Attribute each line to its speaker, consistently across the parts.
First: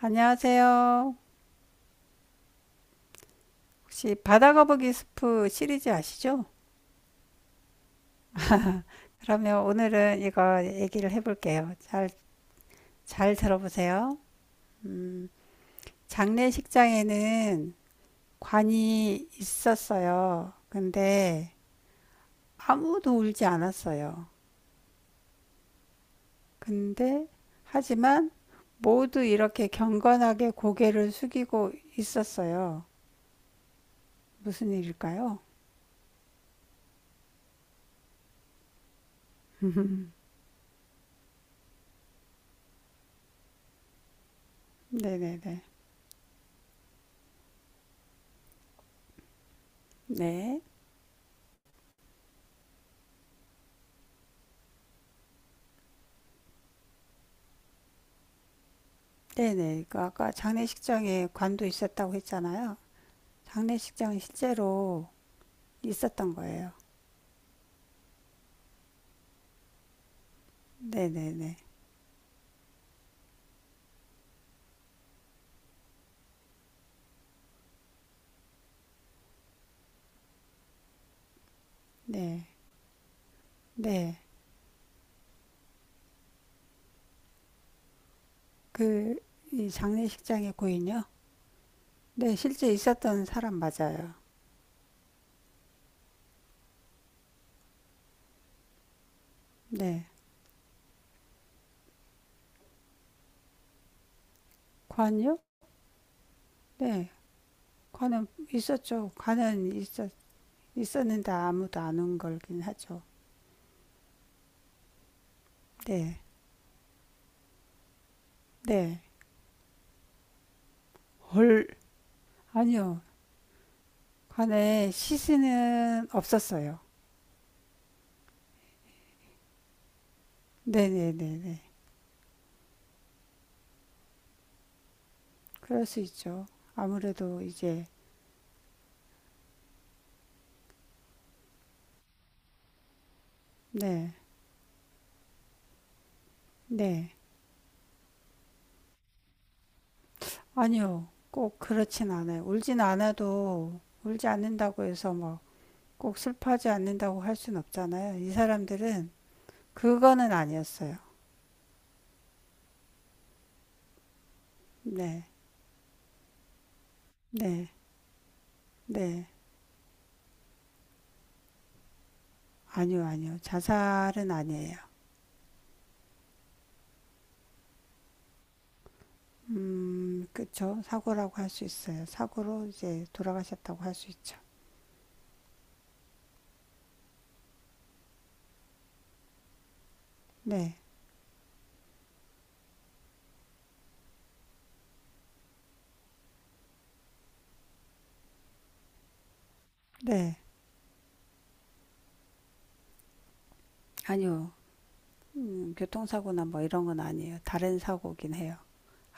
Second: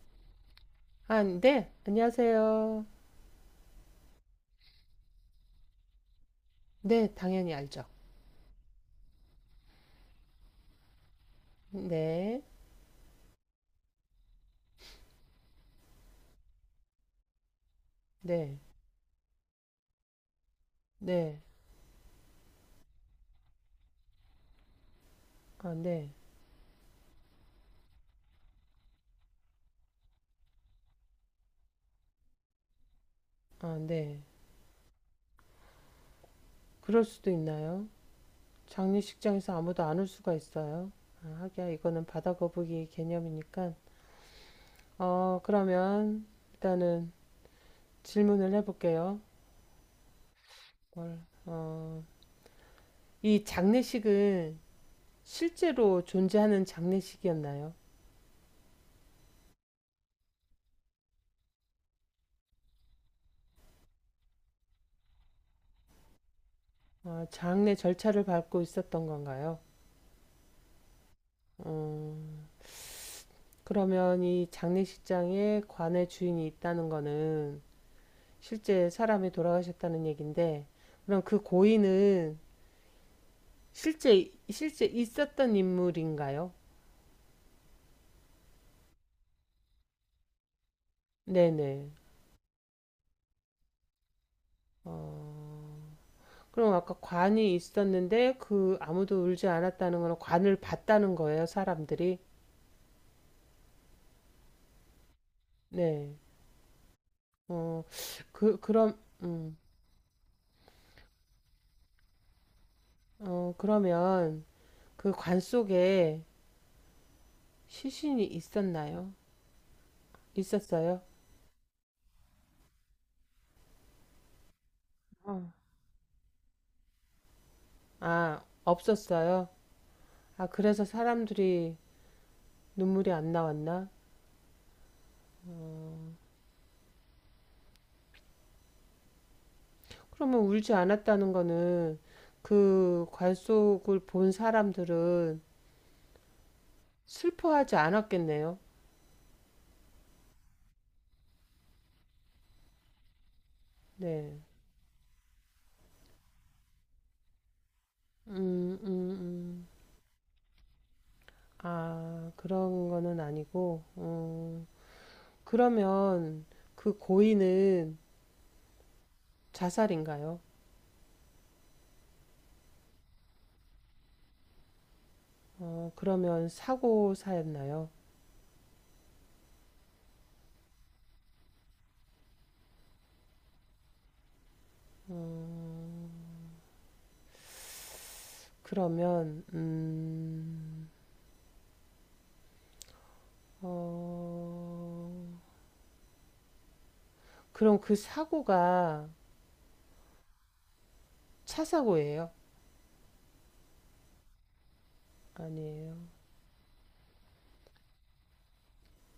Speaker 1: 안녕하세요.
Speaker 2: 아, 네, 안녕하세요.
Speaker 1: 혹시 바다거북이 스프 시리즈 아시죠?
Speaker 2: 네, 당연히 알죠.
Speaker 1: 그러면 오늘은 이거 얘기를 해볼게요.
Speaker 2: 네,
Speaker 1: 잘 들어보세요. 음, 장례식장에는
Speaker 2: 네,
Speaker 1: 관이 있었어요.
Speaker 2: 네,
Speaker 1: 근데 아무도 울지 않았어요.
Speaker 2: 아, 네,
Speaker 1: 근데 하지만 모두 이렇게 경건하게 고개를 숙이고 있었어요.
Speaker 2: 아, 네.
Speaker 1: 무슨 일일까요?
Speaker 2: 그럴 수도 있나요? 장례식장에서 아무도 안 올 수가 있어요. 아, 하기야, 이거는 바다 거북이 개념이니까.
Speaker 1: 네네네.
Speaker 2: 그러면 일단은 질문을 해볼게요.
Speaker 1: 네.
Speaker 2: 뭘, 어, 이 장례식은 실제로 존재하는 장례식이었나요?
Speaker 1: 네네. 그 아까 장례식장에 관도 있었다고 했잖아요. 장례식장은 실제로 있었던 거예요.
Speaker 2: 장례 절차를 밟고 있었던 건가요?
Speaker 1: 네네네.
Speaker 2: 어, 그러면 이 장례식장에 관의 주인이 있다는 거는 실제 사람이 돌아가셨다는 얘기인데 그럼 그 고인은
Speaker 1: 네. 네.
Speaker 2: 실제 있었던 인물인가요?
Speaker 1: 그, 이 장례식장의 고인요?
Speaker 2: 네네.
Speaker 1: 네, 실제 있었던 사람 맞아요.
Speaker 2: 어, 그럼 아까 관이 있었는데 그 아무도 울지 않았다는
Speaker 1: 네.
Speaker 2: 거는 관을 봤다는 거예요, 사람들이?
Speaker 1: 관요?
Speaker 2: 네.
Speaker 1: 네.
Speaker 2: 어,
Speaker 1: 관은
Speaker 2: 그, 그럼,
Speaker 1: 있었죠.
Speaker 2: 음,
Speaker 1: 있었는데 아무도 안 온 걸긴 하죠.
Speaker 2: 그러면 그 관
Speaker 1: 네.
Speaker 2: 속에 시신이
Speaker 1: 네.
Speaker 2: 있었나요? 있었어요?
Speaker 1: 헐. 아니요. 관에
Speaker 2: 어.
Speaker 1: 시신은 없었어요.
Speaker 2: 아, 없었어요? 아, 그래서
Speaker 1: 네네네네.
Speaker 2: 사람들이 눈물이 안 나왔나?
Speaker 1: 그럴 수 있죠. 아무래도 이제,
Speaker 2: 그러면 울지 않았다는 거는 그 관속을
Speaker 1: 네,
Speaker 2: 본 사람들은
Speaker 1: 네.
Speaker 2: 슬퍼하지 않았겠네요.
Speaker 1: 아니요, 꼭 그렇진 않아요. 울지
Speaker 2: 네.
Speaker 1: 않는다고 해서 막 꼭 슬퍼하지 않는다고 할 순 없잖아요. 이
Speaker 2: 음, 음,
Speaker 1: 사람들은
Speaker 2: 음.
Speaker 1: 그거는 아니었어요.
Speaker 2: 아, 그런 거는 아니고,
Speaker 1: 네,
Speaker 2: 그러면 그
Speaker 1: 네,
Speaker 2: 고인은
Speaker 1: 네.
Speaker 2: 자살인가요?
Speaker 1: 아니요, 아니요. 자살은 아니에요.
Speaker 2: 그러면 사고사였나요?
Speaker 1: 그쵸. 사고라고 할 수 있어요. 사고로 이제 돌아가셨다고 할 수 있죠.
Speaker 2: 그러면,
Speaker 1: 네,
Speaker 2: 음, 어, 그럼 그 사고가
Speaker 1: 네.
Speaker 2: 차 사고예요?
Speaker 1: 아니요.
Speaker 2: 아니에요.
Speaker 1: 교통사고나 뭐 이런 건 아니에요. 다른 사고긴 해요.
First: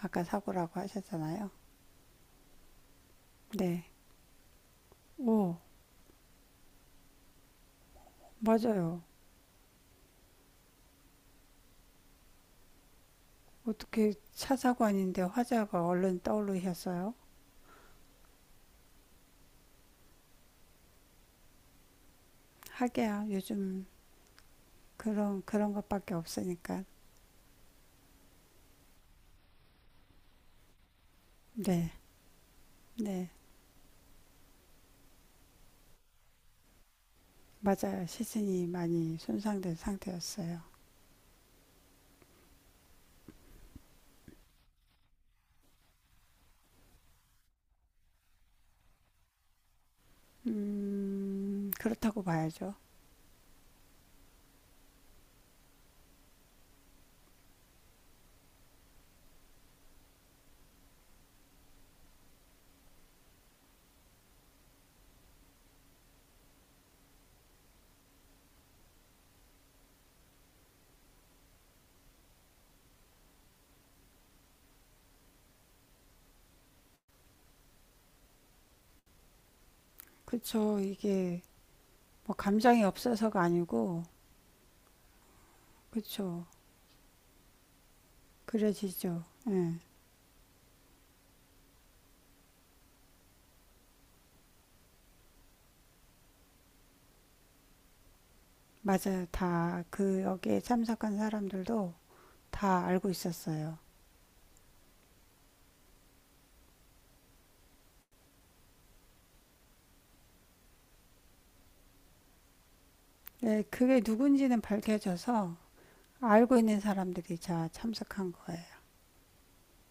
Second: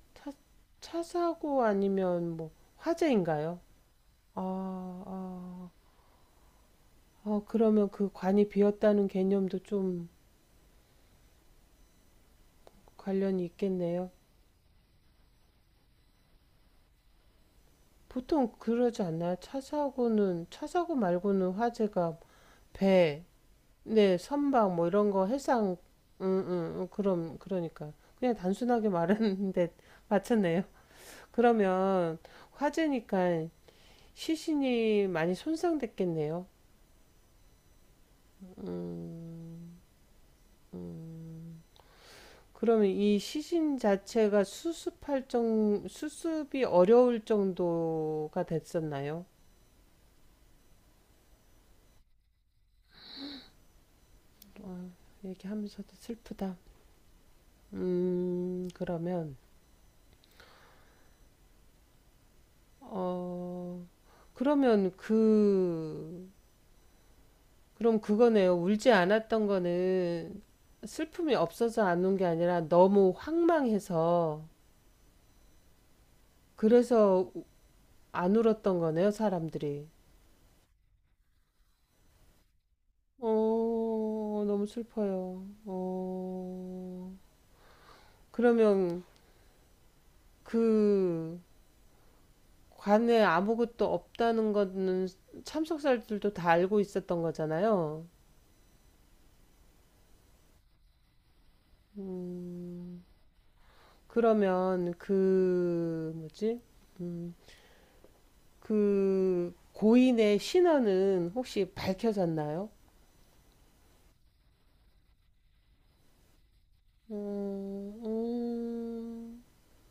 Speaker 1: 아까
Speaker 2: 차,
Speaker 1: 사고라고
Speaker 2: 차
Speaker 1: 하셨잖아요.
Speaker 2: 사고 아니면 뭐 화재인가요?
Speaker 1: 네.
Speaker 2: 아,
Speaker 1: 오,
Speaker 2: 아, 아, 그러면 그 관이
Speaker 1: 맞아요.
Speaker 2: 비었다는 개념도 좀 관련이 있겠네요.
Speaker 1: 어떻게 차 사고 아닌데 화재가 얼른 떠오르셨어요?
Speaker 2: 보통 그러지 않나요? 차 사고 말고는 화재가 배,
Speaker 1: 하게야, 요즘
Speaker 2: 네, 선박 뭐 이런 거
Speaker 1: 그런
Speaker 2: 해상,
Speaker 1: 것밖에 없으니까.
Speaker 2: 그러니까. 그냥 단순하게 말했는데 맞췄네요.
Speaker 1: 네,
Speaker 2: 그러면
Speaker 1: 네.
Speaker 2: 화재니까 시신이 많이 손상됐겠네요.
Speaker 1: 맞아요. 시신이 많이
Speaker 2: 음,
Speaker 1: 손상된 상태였어요.
Speaker 2: 음. 그러면 이 시신 자체가 수습이 어려울 정도가 됐었나요?
Speaker 1: 그렇다고 봐야죠.
Speaker 2: 얘기하면서도 슬프다. 음, 그러면, 어, 그러면 그럼 그거네요. 울지 않았던 거는 슬픔이 없어서 안 운 게 아니라 너무 황망해서 그래서 안 울었던 거네요, 사람들이.
Speaker 1: 그쵸. 이게 뭐 감정이 없어서가 아니고,
Speaker 2: 어, 너무 슬퍼요.
Speaker 1: 그쵸.
Speaker 2: 어, 그러면
Speaker 1: 그려지죠. 예.
Speaker 2: 그 관에 아무것도 없다는 거는 참석자들도 다 알고 있었던 거잖아요.
Speaker 1: 맞아요. 다 그 여기에 참석한 사람들도 다
Speaker 2: 음,
Speaker 1: 알고 있었어요.
Speaker 2: 그러면 그 뭐지? 음, 그 고인의 신원은 혹시 밝혀졌나요?
Speaker 1: 네, 그게 누군지는 밝혀져서 알고 있는 사람들이 다
Speaker 2: 음,
Speaker 1: 참석한 거예요.
Speaker 2: 음,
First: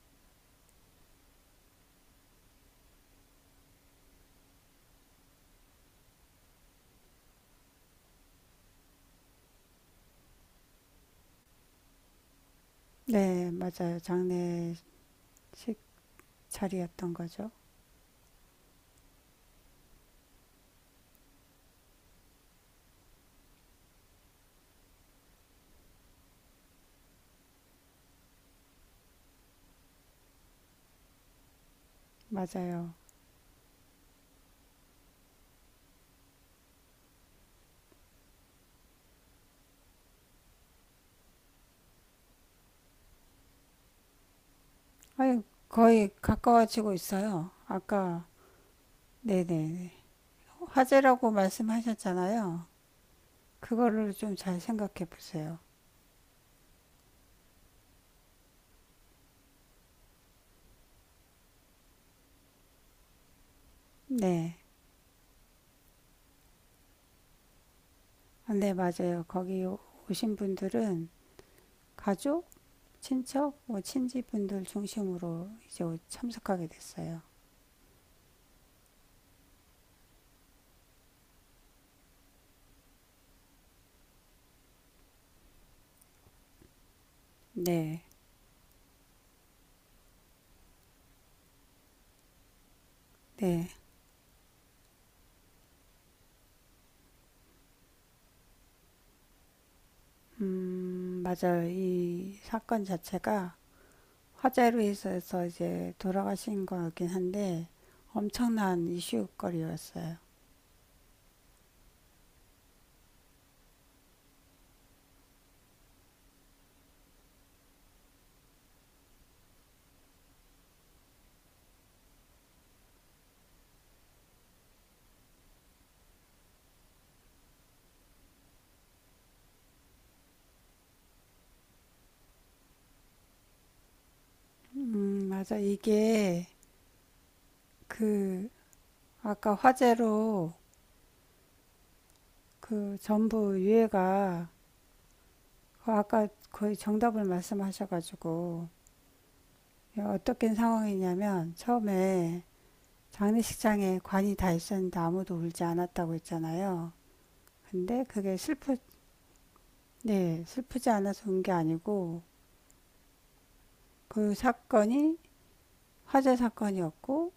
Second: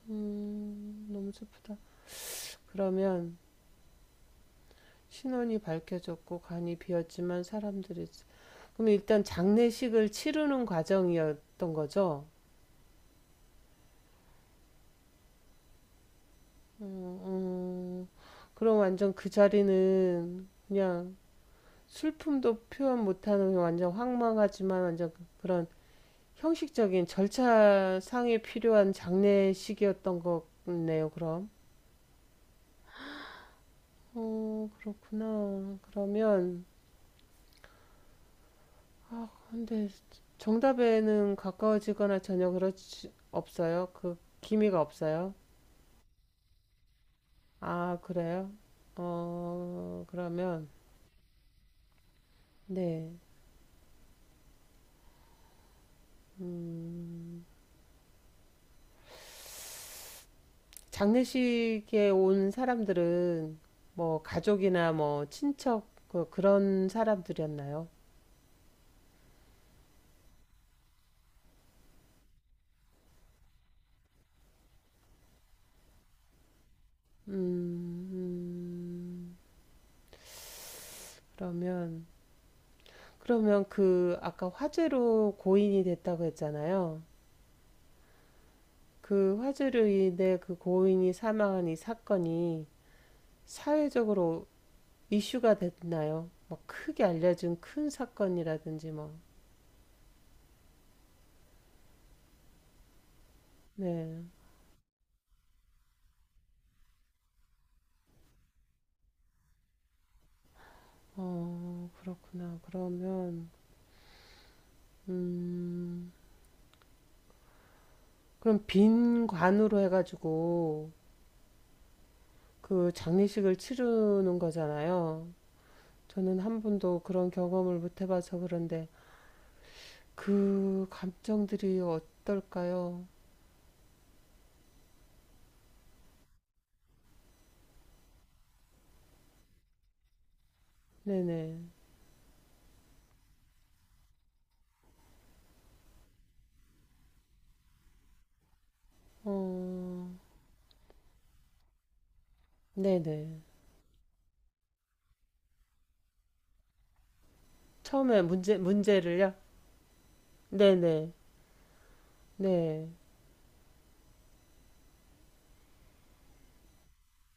Speaker 2: 너무 슬프다. 그러면 신원이 밝혀졌고 관이 비었지만 사람들이 그럼 일단 장례식을 치르는 과정이었던 거죠?
Speaker 1: 네, 맞아요. 장례식 자리였던 거죠.
Speaker 2: 어, 그럼 완전 그 자리는 그냥 슬픔도 표현 못하는 완전 황망하지만 그런 형식적인 절차상에 필요한 장례식이었던 거네요, 그럼.
Speaker 1: 맞아요.
Speaker 2: 어, 그렇구나. 그러면, 근데 정답에는 가까워지거나 전혀 그렇지, 없어요? 그 기미가 없어요?
Speaker 1: 아니, 거의 가까워지고 있어요.
Speaker 2: 아,
Speaker 1: 아까,
Speaker 2: 그래요?
Speaker 1: 네네.
Speaker 2: 어, 그러면,
Speaker 1: 화제라고 말씀하셨잖아요.
Speaker 2: 네.
Speaker 1: 그거를 좀 잘 생각해 보세요.
Speaker 2: 장례식에 온 사람들은 뭐
Speaker 1: 네.
Speaker 2: 가족이나 뭐 친척 그런 사람들이었나요?
Speaker 1: 아, 네, 맞아요. 오신 분들은 가족, 친척, 뭐 친지분들 중심으로 이제 참석하게 됐어요.
Speaker 2: 음, 그러면 그러면 그 아까 화재로 고인이 됐다고 했잖아요.
Speaker 1: 네,
Speaker 2: 그 화재로 인해 그 고인이 사망한 이 사건이
Speaker 1: 네.
Speaker 2: 사회적으로 이슈가 됐나요? 뭐 크게 알려진 큰 사건이라든지 뭐.
Speaker 1: 맞아요. 이 사건 자체가
Speaker 2: 네.
Speaker 1: 화재로 인해서 이제 돌아가신 거긴 한데 엄청난 이슈거리였어요.
Speaker 2: 어, 그렇구나. 그러면 음. 그럼 빈 관으로 해가지고 그 장례식을 치르는 거잖아요. 저는 한 번도 그런 경험을 못 해봐서 그런데 그 감정들이 어떨까요?
Speaker 1: 맞아. 이게 그 아까 화재로
Speaker 2: 네네.
Speaker 1: 그 전부 유해가 그 아까 거의 정답을 말씀하셔가지고
Speaker 2: 어,
Speaker 1: 어떻게 상황이냐면 처음에
Speaker 2: 네네.
Speaker 1: 장례식장에 관이 다 있었는데 아무도 울지 않았다고 했잖아요. 근데 그게 슬프,
Speaker 2: 문제를요?
Speaker 1: 네, 슬프지
Speaker 2: 네네.
Speaker 1: 않아서 운 게 아니고
Speaker 2: 네.
Speaker 1: 그 사건이 화재 사건이었고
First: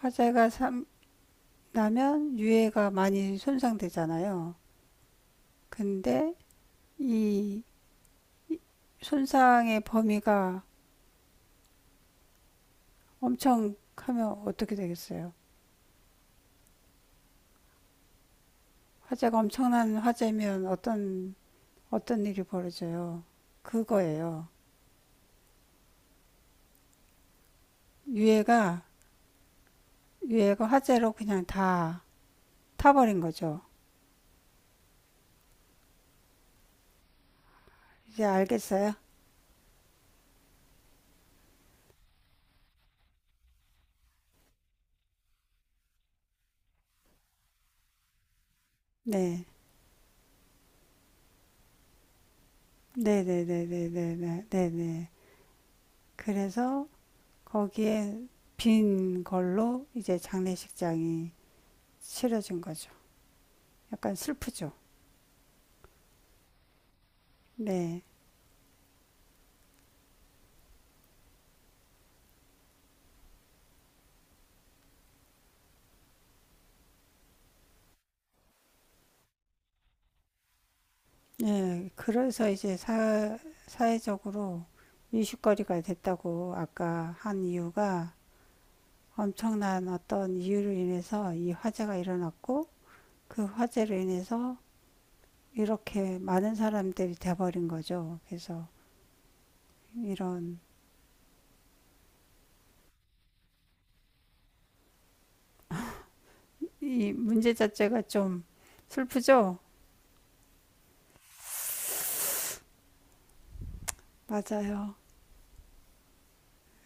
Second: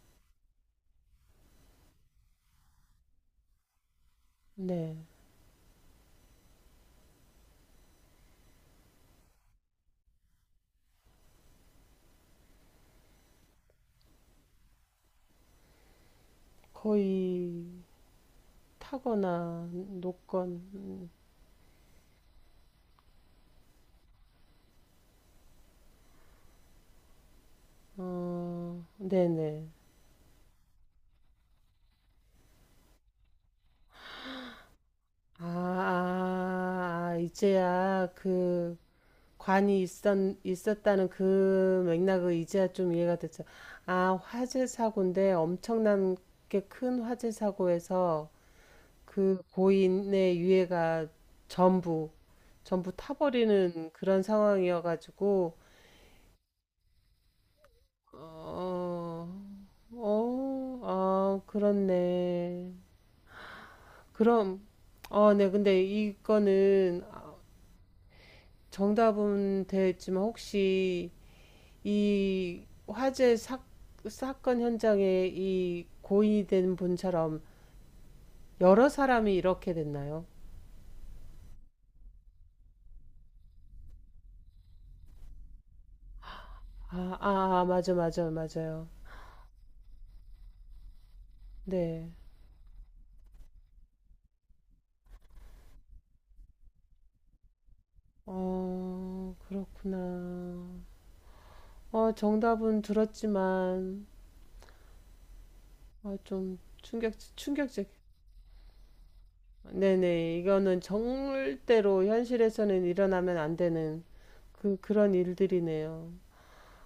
Speaker 1: 화재가 삼- 나면 유해가 많이 손상되잖아요.
Speaker 2: 네.
Speaker 1: 근데 이 손상의 범위가 엄청 하면 어떻게 되겠어요?
Speaker 2: 거의
Speaker 1: 화재가
Speaker 2: 타거나
Speaker 1: 엄청난
Speaker 2: 녹건,
Speaker 1: 화재면 어떤 일이 벌어져요? 그거예요. 유해가
Speaker 2: 어, 네네.
Speaker 1: 유해가 화재로 그냥 다 타버린 거죠.
Speaker 2: 아, 아, 아, 이제야
Speaker 1: 이제
Speaker 2: 그,
Speaker 1: 알겠어요?
Speaker 2: 관이 있었, 있었다는 그 맥락을 이제야 좀 이해가 됐죠. 아, 화재 사고인데 엄청난 게 큰 화재 사고에서 그
Speaker 1: 네.
Speaker 2: 고인의 유해가 전부, 전부
Speaker 1: 네, 네, 네, 네,
Speaker 2: 타버리는
Speaker 1: 네,
Speaker 2: 그런
Speaker 1: 네, 네, 네.
Speaker 2: 상황이어가지고,
Speaker 1: 그래서 거기에 빈
Speaker 2: 어,
Speaker 1: 걸로 이제
Speaker 2: 어,
Speaker 1: 장례식장이
Speaker 2: 아,
Speaker 1: 치러진
Speaker 2: 그렇네.
Speaker 1: 거죠. 약간
Speaker 2: 그럼,
Speaker 1: 슬프죠.
Speaker 2: 네, 근데 이거는 아,
Speaker 1: 네.
Speaker 2: 정답은 됐지만 혹시 이 화재 사, 사건 현장에 이 고인이 된 분처럼 여러 사람이 이렇게 됐나요?
Speaker 1: 네. 사회적으로 이슈거리가 됐다고 아까
Speaker 2: 아,
Speaker 1: 한
Speaker 2: 아, 아, 맞아,
Speaker 1: 이유가
Speaker 2: 맞아, 맞아요.
Speaker 1: 엄청난 어떤 이유로 인해서 이 화재가
Speaker 2: 네.
Speaker 1: 일어났고 그 화재로 인해서 이렇게 많은 사람들이 돼버린 거죠. 그래서
Speaker 2: 어,
Speaker 1: 이런
Speaker 2: 그렇구나. 어, 정답은 들었지만,
Speaker 1: 이 문제
Speaker 2: 충격적.
Speaker 1: 자체가 좀 슬프죠?
Speaker 2: 네네. 이거는 절대로 현실에서는 일어나면 안 되는
Speaker 1: 맞아요.
Speaker 2: 그런 일들이네요.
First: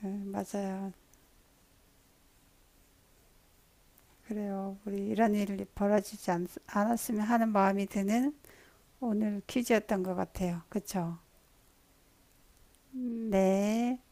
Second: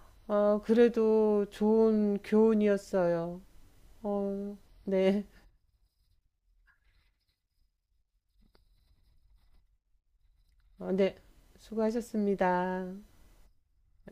Speaker 1: 네,
Speaker 2: 어,
Speaker 1: 맞아요.
Speaker 2: 그래도 좋은 교훈이었어요. 어,
Speaker 1: 그래요. 우리
Speaker 2: 네.
Speaker 1: 이런 일이 않았으면 하는 마음이 드는 오늘 퀴즈였던 것 같아요.
Speaker 2: 어, 네.
Speaker 1: 그쵸?
Speaker 2: 수고하셨습니다.
Speaker 1: 음. 네.